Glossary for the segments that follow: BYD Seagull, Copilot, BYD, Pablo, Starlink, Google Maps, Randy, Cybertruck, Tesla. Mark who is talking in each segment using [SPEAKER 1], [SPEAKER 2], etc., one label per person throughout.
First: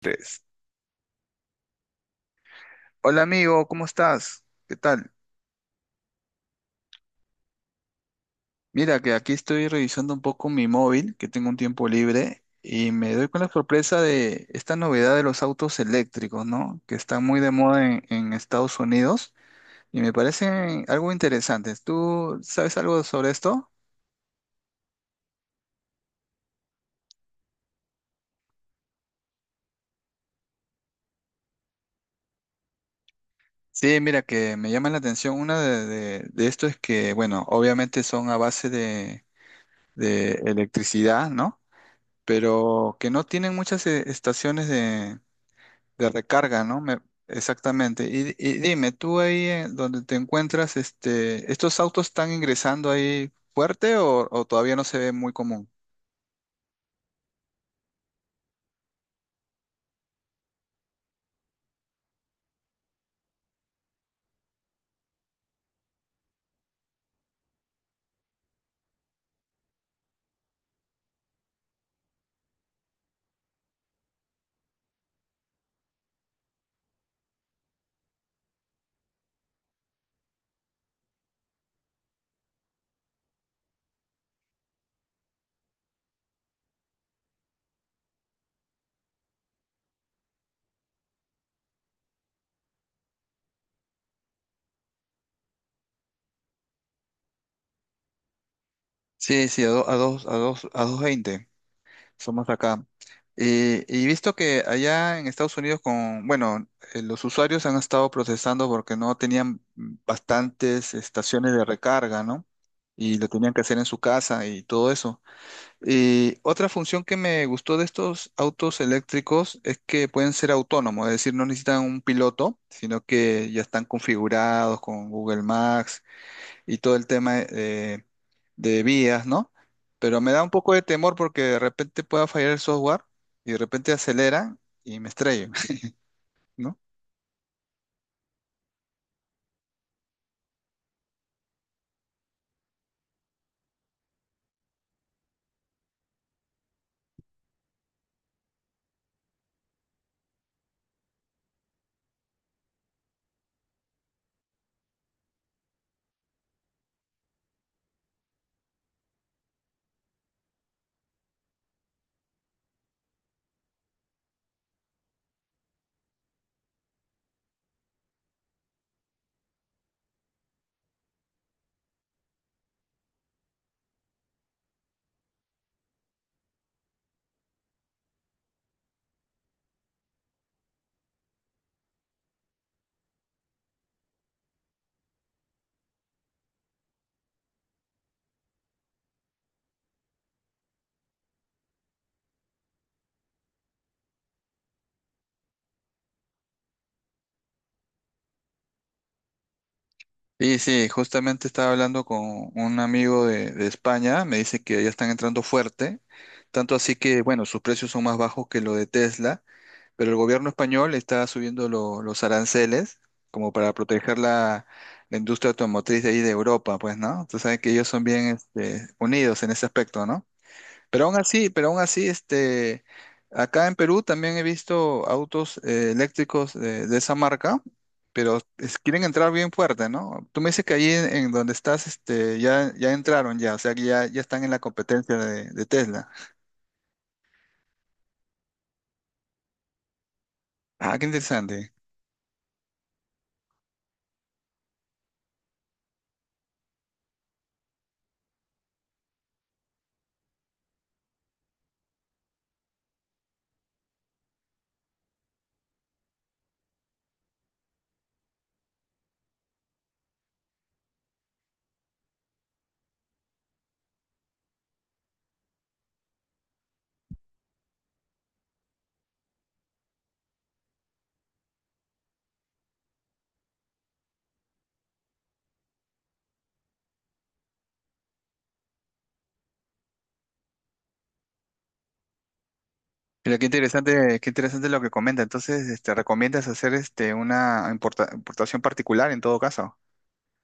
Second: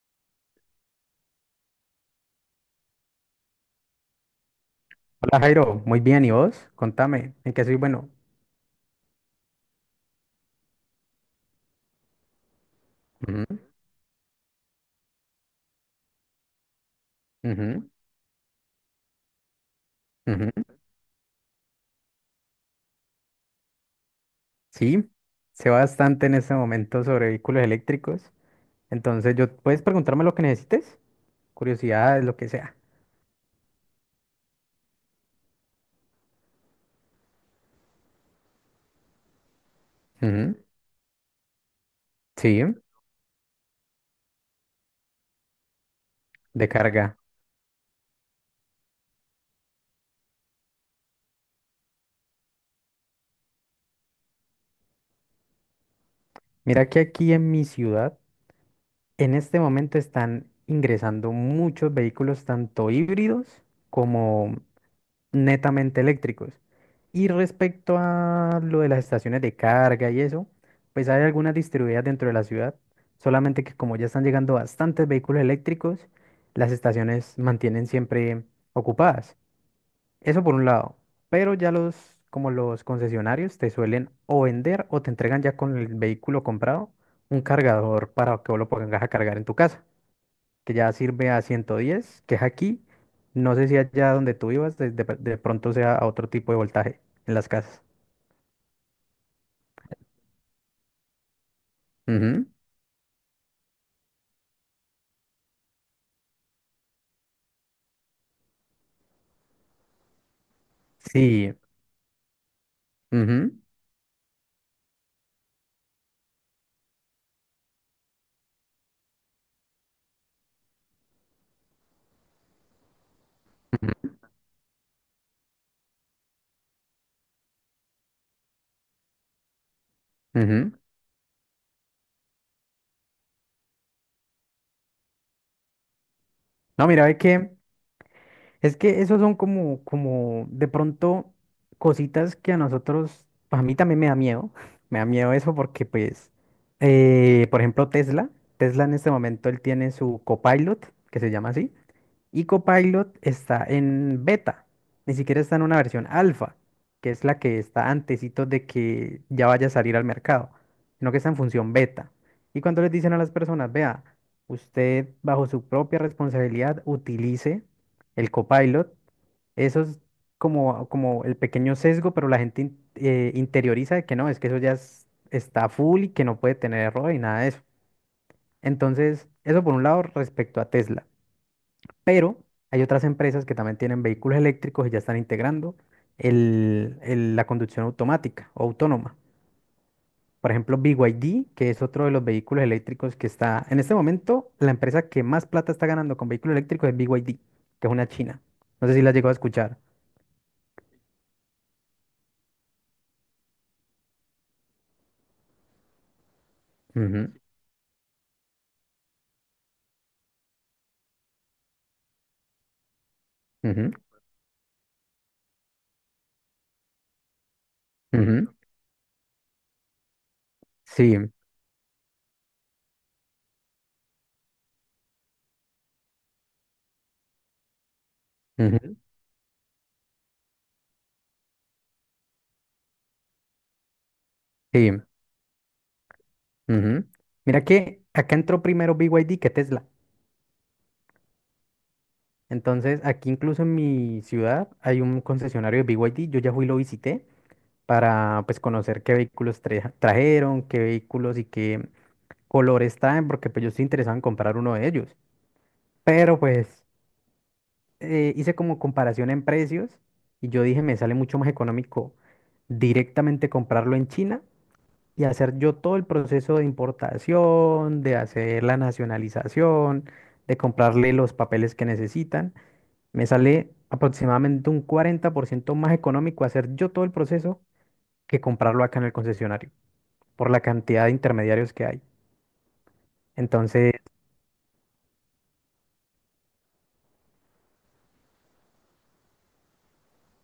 [SPEAKER 1] Tres. Hola amigo, ¿cómo estás? ¿Qué tal?
[SPEAKER 2] Hola Jairo, muy bien, ¿y vos? Contame, ¿en qué soy bueno?
[SPEAKER 1] Mira que aquí estoy revisando un poco mi móvil, que tengo un tiempo libre, y me doy con
[SPEAKER 2] Ujú,
[SPEAKER 1] la sorpresa de esta novedad de los autos eléctricos, ¿no? Que están muy de moda
[SPEAKER 2] ujú,
[SPEAKER 1] en Estados Unidos y me
[SPEAKER 2] ujú.
[SPEAKER 1] parecen algo interesantes. ¿Tú sabes algo sobre esto?
[SPEAKER 2] Sí, sé bastante en este momento sobre vehículos eléctricos, entonces yo puedes preguntarme lo que necesites, curiosidades, lo que sea.
[SPEAKER 1] Sí, mira que me llama la atención. Una de esto es que, bueno, obviamente son a base de
[SPEAKER 2] Ujú,
[SPEAKER 1] electricidad, ¿no?
[SPEAKER 2] sí,
[SPEAKER 1] Pero que no tienen muchas estaciones de recarga,
[SPEAKER 2] de
[SPEAKER 1] ¿no?
[SPEAKER 2] carga.
[SPEAKER 1] Exactamente. Y dime, tú ahí en donde te encuentras, este, ¿estos autos están ingresando ahí fuerte o todavía no se ve muy común?
[SPEAKER 2] Mira que aquí en mi ciudad, en este momento están ingresando muchos vehículos, tanto híbridos como netamente eléctricos. Y respecto a lo de las estaciones de carga y eso, pues hay algunas distribuidas dentro de la ciudad, solamente que como ya están llegando bastantes vehículos eléctricos, las estaciones mantienen siempre ocupadas. Eso por un lado, pero ya los, como los concesionarios te suelen o vender o te entregan ya con el vehículo comprado un cargador para que vos lo pongas a cargar en tu casa que ya sirve a 110 que es aquí. No sé si allá donde tú ibas, de pronto sea a otro tipo de voltaje en las casas.
[SPEAKER 1] Sí, sí, a dos, a dos veinte.
[SPEAKER 2] Ujú,
[SPEAKER 1] Somos acá. Y visto que allá en Estados Unidos con, bueno, los usuarios han estado protestando porque no tenían bastantes estaciones
[SPEAKER 2] sí.
[SPEAKER 1] de recarga, ¿no? Y lo
[SPEAKER 2] Ujú,
[SPEAKER 1] tenían que hacer en su casa y todo eso. Y otra función que me gustó de estos autos eléctricos es que pueden ser autónomos, es decir, no necesitan un piloto, sino que ya están
[SPEAKER 2] ujú,
[SPEAKER 1] configurados con Google Maps y todo el tema de vías, ¿no? Pero me da un
[SPEAKER 2] ujú.
[SPEAKER 1] poco de temor porque de repente pueda fallar el software y de repente acelera y me estrello, ¿no?
[SPEAKER 2] No, mira, ve que es que esos son como de pronto cositas que a nosotros, pues a mí también me da miedo. Me da miedo eso porque, pues, por ejemplo, Tesla. Tesla en este momento él tiene su Copilot, que se llama así. Y Copilot está en beta, ni siquiera está en una versión alfa, que es la que está antesito de que ya vaya a salir al mercado, sino que está en función beta. Y cuando les dicen a las personas, vea, usted bajo su propia responsabilidad utilice el Copilot, eso es como el pequeño sesgo, pero la gente interioriza de que no, es que eso ya está full y que no puede tener error y nada de eso. Entonces, eso por un lado respecto a Tesla. Pero hay otras empresas que también tienen vehículos eléctricos y ya están integrando la conducción automática o autónoma. Por ejemplo, BYD, que es otro de los vehículos eléctricos que está, en este momento, la empresa que más plata está ganando con vehículos eléctricos es BYD, que es una china. No sé si la llegó a escuchar.
[SPEAKER 1] Sí, sí, justamente estaba hablando con un amigo de España, me dice que ya están entrando fuerte, tanto así que,
[SPEAKER 2] Ujú,
[SPEAKER 1] bueno, sus precios son más bajos que lo de Tesla, pero el gobierno español está subiendo los aranceles como para
[SPEAKER 2] ujú,
[SPEAKER 1] proteger la, la industria automotriz de ahí de Europa, pues, ¿no? Tú sabes que ellos son bien
[SPEAKER 2] ujú.
[SPEAKER 1] este, unidos en ese aspecto, ¿no?
[SPEAKER 2] Sí,
[SPEAKER 1] Pero aún así, este, acá en Perú también he visto autos eléctricos de esa marca, pero
[SPEAKER 2] ujú,
[SPEAKER 1] quieren entrar bien fuerte, ¿no? Tú me dices que ahí en donde estás, este, ya, ya entraron ya, o sea que ya, ya están en la
[SPEAKER 2] sí,
[SPEAKER 1] competencia de Tesla.
[SPEAKER 2] ujú. Mira que acá entró primero BYD que Tesla.
[SPEAKER 1] Ah, qué interesante.
[SPEAKER 2] Entonces, aquí incluso en mi ciudad hay un concesionario de BYD. Yo ya fui y lo visité, para pues conocer qué vehículos trajeron, qué vehículos y qué colores traen, porque pues yo estoy interesado en comprar uno de ellos. Pero pues hice como comparación en precios y yo dije, me sale mucho más económico directamente comprarlo en China y hacer yo todo el proceso de importación, de hacer la nacionalización, de comprarle los papeles que necesitan. Me sale aproximadamente un 40% más económico hacer yo todo el proceso que comprarlo acá en el concesionario, por la cantidad de intermediarios que hay.
[SPEAKER 1] Mira,
[SPEAKER 2] Entonces,
[SPEAKER 1] qué interesante lo que comenta. Entonces, este, recomiendas hacer este una importación particular en todo caso.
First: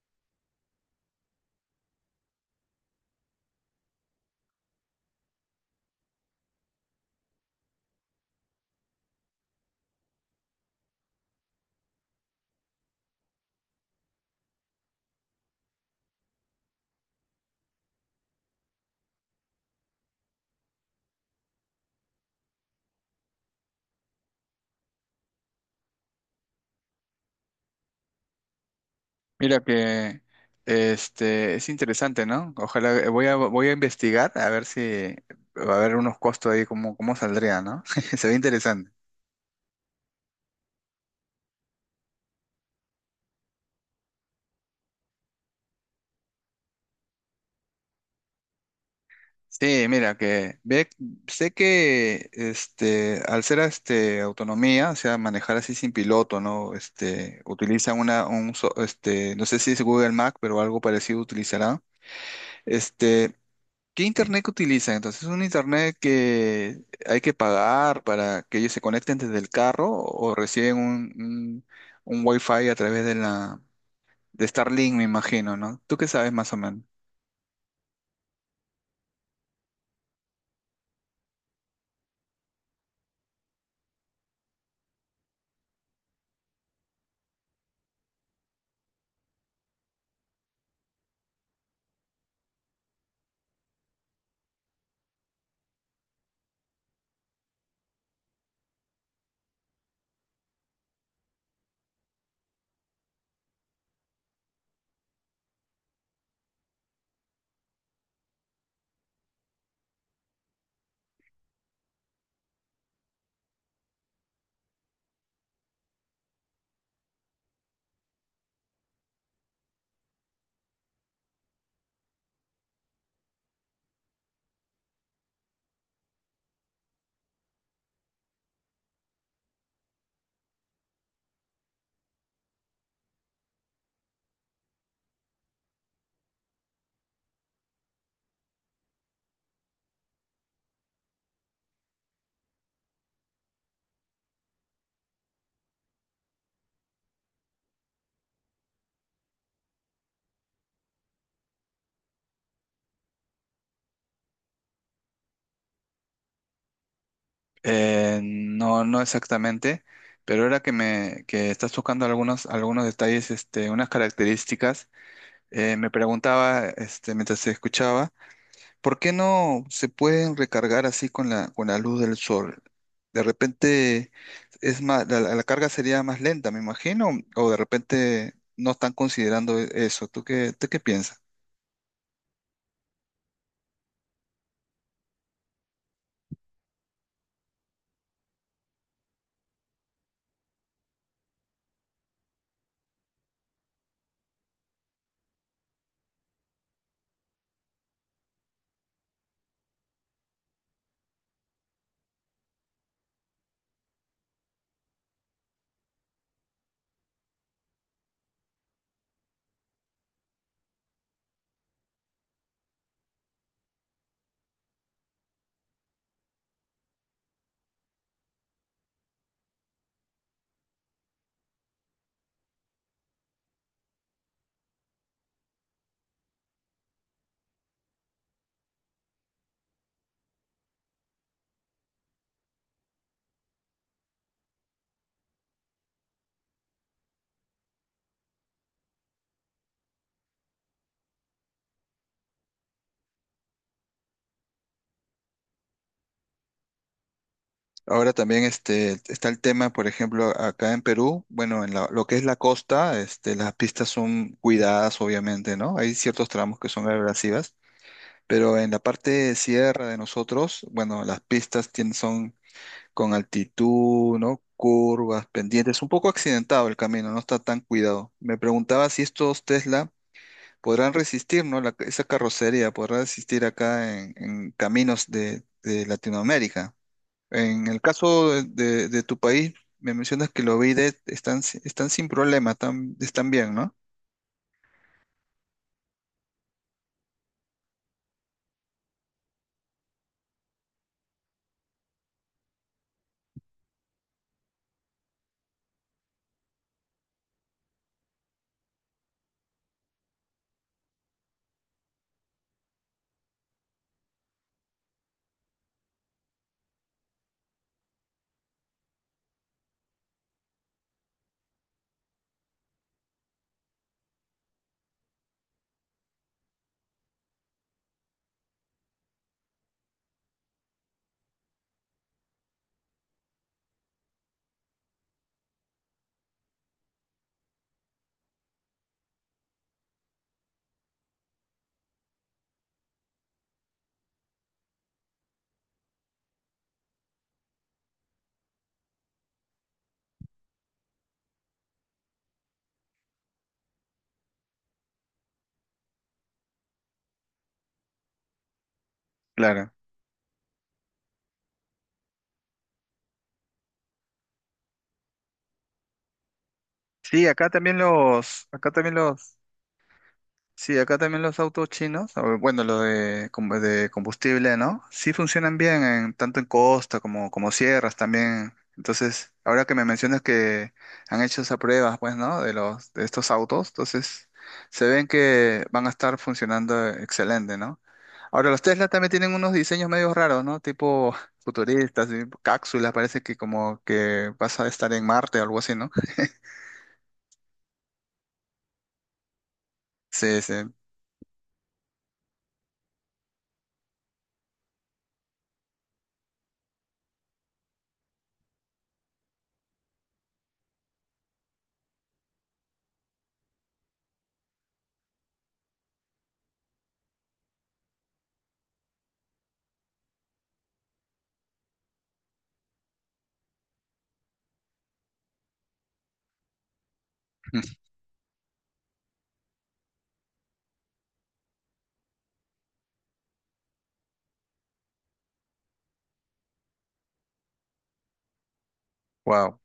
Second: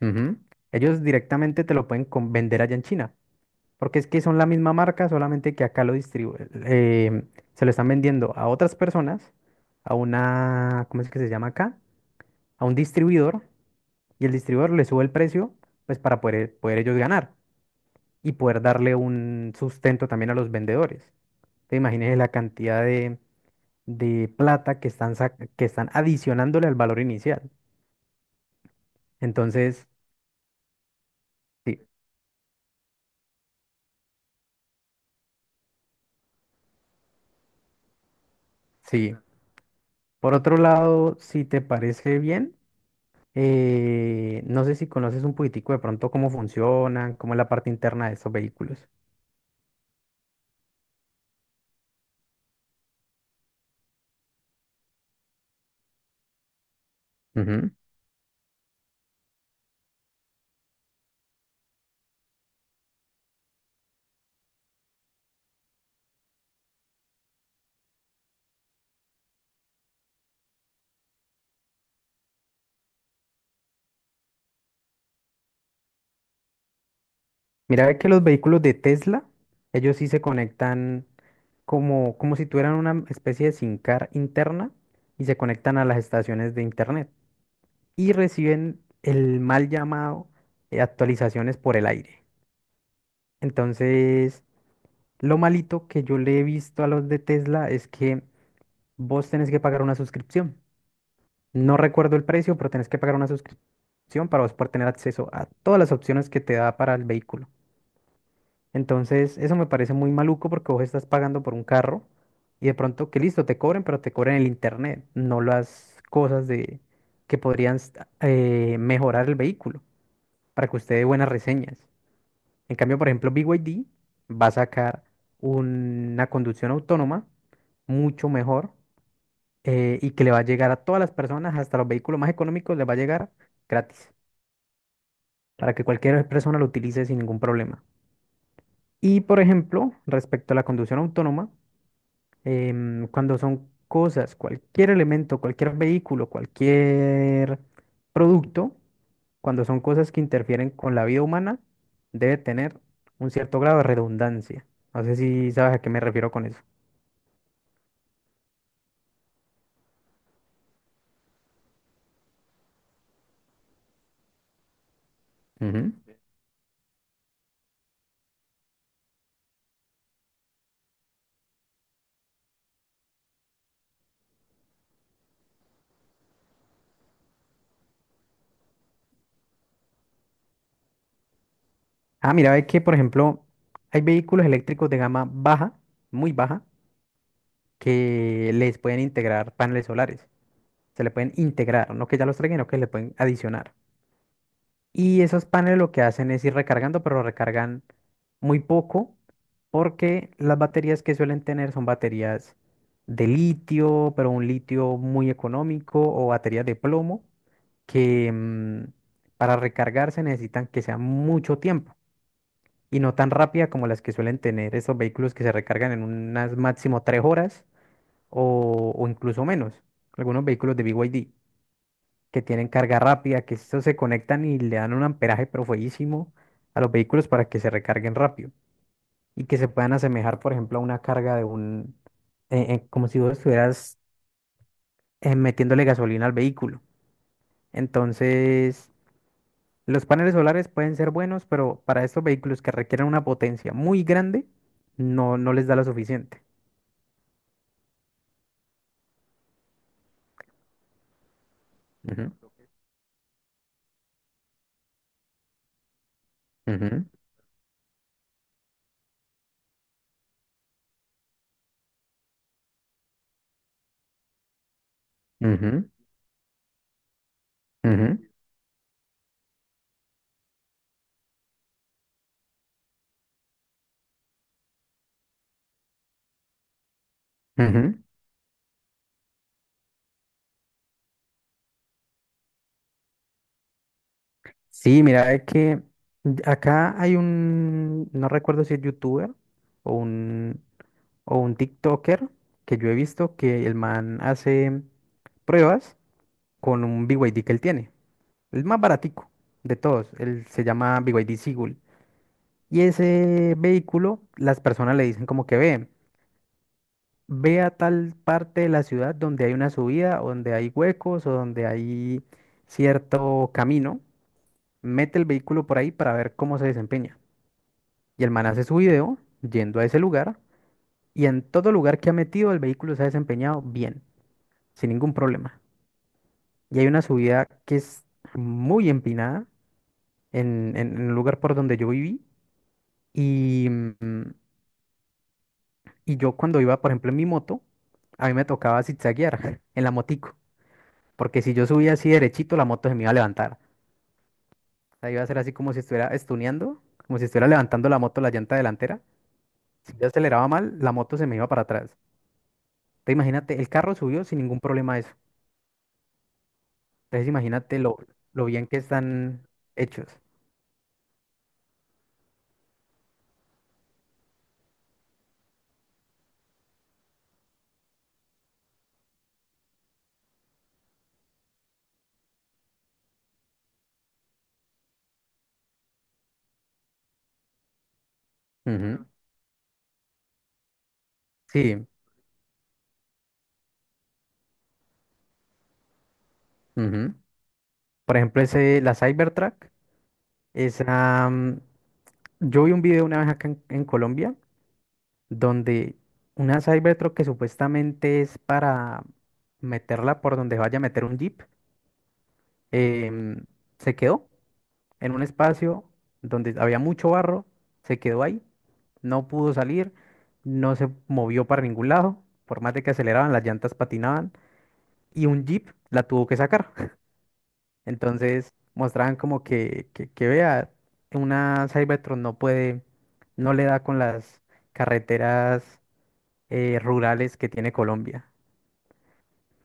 [SPEAKER 2] ujú, ellos directamente te lo pueden vender allá en China, porque es que son la misma marca, solamente que acá lo eh, se lo están vendiendo a otras personas, a una, ¿cómo es que se llama acá? A un distribuidor, y el distribuidor le sube el precio, pues para poder ellos ganar y poder darle un sustento también a los vendedores. Te imaginas la cantidad de plata que están, que están adicionándole al valor inicial.
[SPEAKER 1] Mira
[SPEAKER 2] Entonces,
[SPEAKER 1] que este es
[SPEAKER 2] sí.
[SPEAKER 1] interesante, ¿no? Ojalá voy a voy a investigar a ver si va a haber unos costos ahí cómo cómo saldría, ¿no? Se ve interesante.
[SPEAKER 2] Sí. Por otro lado, si te parece bien, no sé si conoces un poquitico de pronto cómo funcionan, cómo es la parte interna de estos vehículos.
[SPEAKER 1] Sí, mira que ve, sé que este al ser este autonomía, o sea, manejar así sin piloto, ¿no? Este
[SPEAKER 2] Ujú.
[SPEAKER 1] utilizan una un este no sé si es Google Mac, pero algo parecido utilizará. Este, ¿qué internet que utilizan? Entonces, ¿es un internet que hay que pagar para que ellos se conecten desde el carro o reciben un Wi-Fi a través de la de Starlink, me imagino, ¿no? ¿Tú qué sabes más o menos?
[SPEAKER 2] Mira ve que los vehículos de Tesla, ellos sí se conectan como, como si tuvieran una especie de SIM card interna y se conectan a las estaciones de internet y reciben el mal llamado actualizaciones por el aire. Entonces, lo malito que yo le he visto a los de Tesla es que vos tenés que pagar una suscripción. No recuerdo el precio, pero tenés que pagar una suscripción para vos poder tener acceso a todas las opciones que te da para el vehículo. Entonces, eso me parece muy maluco porque vos estás pagando por un carro y de pronto que listo, te cobren, pero te cobren el internet, no las cosas de que podrían mejorar el vehículo para que usted dé buenas reseñas. En cambio, por ejemplo, BYD va a sacar una conducción autónoma mucho mejor, y que le va a llegar a todas las personas, hasta los vehículos más económicos, les va a llegar gratis, para que cualquier persona lo utilice sin ningún problema. Y por ejemplo, respecto a la conducción autónoma, cuando son cosas, cualquier elemento, cualquier vehículo, cualquier producto, cuando son cosas que interfieren con la vida humana, debe tener un cierto grado de redundancia. No sé si sabes a qué me refiero con eso.
[SPEAKER 1] No, no exactamente, pero ahora que me que estás tocando algunos algunos detalles, este, unas características, me
[SPEAKER 2] Ujú.
[SPEAKER 1] preguntaba, este, mientras te escuchaba. ¿Por qué no se pueden recargar así con la luz del sol? De repente es más, la carga sería más lenta, me imagino, o de repente no están considerando eso. Tú qué piensas?
[SPEAKER 2] Ah, mira, ve que, por ejemplo, hay vehículos eléctricos de gama baja, muy baja, que les pueden integrar paneles solares. Se le pueden integrar, no que ya los traigan, no que le pueden adicionar. Y esos paneles lo que hacen es ir recargando, pero recargan muy poco porque las baterías que suelen tener son baterías de litio, pero un litio muy económico o baterías de plomo que, para recargarse necesitan que sea mucho tiempo y no tan rápida como las que suelen tener esos vehículos que se recargan en unas máximo 3 horas o incluso menos. Algunos vehículos de BYD que tienen carga rápida, que estos se conectan y le dan un amperaje pero fueguísimo a los vehículos para que se recarguen rápido y que se puedan asemejar, por ejemplo, a una carga de como si vos estuvieras metiéndole gasolina al vehículo. Entonces, los paneles solares pueden ser buenos, pero para estos vehículos que requieren una potencia muy grande, no, no les da lo suficiente.
[SPEAKER 1] Ahora también este, está el tema, por ejemplo, acá en Perú, bueno, en lo que es la
[SPEAKER 2] Ujú,
[SPEAKER 1] costa, este, las pistas son cuidadas, obviamente, ¿no? Hay ciertos tramos que son
[SPEAKER 2] ujú,
[SPEAKER 1] abrasivas, pero en la parte de sierra de nosotros, bueno, las pistas tienen, con altitud, ¿no? Curvas, pendientes,
[SPEAKER 2] ujú,
[SPEAKER 1] un poco accidentado el camino, no está tan cuidado.
[SPEAKER 2] ujú,
[SPEAKER 1] Me preguntaba si estos Tesla podrán resistir, ¿no? Esa carrocería podrá resistir acá en caminos de Latinoamérica. En el
[SPEAKER 2] ujú.
[SPEAKER 1] caso de, de tu país, me mencionas que los BYD están, están sin problema, están, están bien, ¿no?
[SPEAKER 2] Sí, mira, es que acá hay un, no recuerdo si es youtuber o un, o un TikToker que yo he visto que el man hace pruebas con un BYD que él tiene, el más baratico de todos, él se llama BYD Seagull. Y ese vehículo, las personas le dicen como que ve, ve a tal parte de la ciudad donde hay una subida, o donde hay huecos o donde hay cierto camino, mete el vehículo por ahí para ver cómo se desempeña. Y el man hace su video yendo a ese lugar y en todo lugar que ha metido el vehículo se ha desempeñado bien, sin ningún problema. Y hay una subida que es muy empinada en el lugar por donde yo viví y, yo cuando iba, por ejemplo, en mi moto, a mí me tocaba zigzaguear en la motico, porque si yo subía así derechito, la moto se me iba a levantar. O sea, iba a ser así como si estuviera estuneando, como si estuviera levantando la moto la llanta delantera.
[SPEAKER 1] Claro.
[SPEAKER 2] Si yo aceleraba mal, la moto se me iba para atrás. Te imagínate, el carro subió sin ningún problema eso.
[SPEAKER 1] Sí,
[SPEAKER 2] Entonces
[SPEAKER 1] acá también
[SPEAKER 2] imagínate lo
[SPEAKER 1] los,
[SPEAKER 2] bien
[SPEAKER 1] acá
[SPEAKER 2] que
[SPEAKER 1] también los
[SPEAKER 2] están hechos.
[SPEAKER 1] Sí, acá también los autos chinos, o bueno, los de, de combustible, ¿no? Sí funcionan bien, en, tanto en costa como, como sierras también. Entonces, ahora que me mencionas que han hecho esas pruebas, pues, ¿no? De los, de estos autos, entonces se ven que van a estar funcionando excelente, ¿no? Ahora, los Tesla
[SPEAKER 2] Ujú,
[SPEAKER 1] también tienen unos diseños medio raros, ¿no? Tipo
[SPEAKER 2] sí,
[SPEAKER 1] futuristas, y cápsulas, parece que como que vas a estar en Marte o algo así, ¿no?
[SPEAKER 2] ujú. Por ejemplo, ese, la Cybertruck,
[SPEAKER 1] Sí, sí.
[SPEAKER 2] esa, yo vi un video una vez acá en Colombia donde una Cybertruck que supuestamente es para meterla por donde vaya a meter un Jeep, em, se quedó en un espacio donde había mucho barro, se quedó ahí, no pudo salir, no se movió para ningún lado, por más de que aceleraban, las llantas patinaban, y un Jeep la tuvo que sacar. Entonces mostraban como que vea, una Cybertron no puede, no le da con las carreteras rurales que tiene Colombia.
[SPEAKER 1] Wow.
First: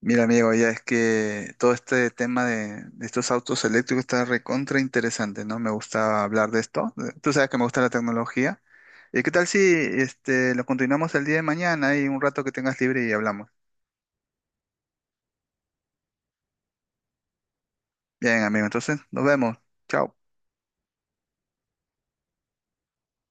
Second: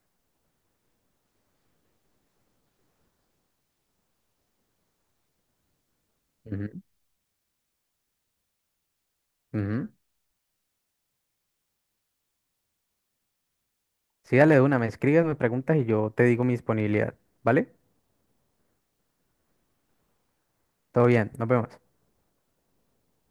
[SPEAKER 1] Mira, amigo, ya es que todo este tema de estos autos eléctricos está recontra interesante, ¿no? Me gusta hablar de
[SPEAKER 2] Ujú,
[SPEAKER 1] esto. Tú sabes que me gusta la tecnología. ¿Y qué tal si
[SPEAKER 2] ujú.
[SPEAKER 1] este, lo continuamos el día de mañana y un rato que tengas libre y hablamos?
[SPEAKER 2] Sí, dale de una, me escribes, me preguntas y yo te digo mi disponibilidad, ¿vale?
[SPEAKER 1] Bien, amigo, entonces nos vemos. Chao.
[SPEAKER 2] Todo bien, nos vemos.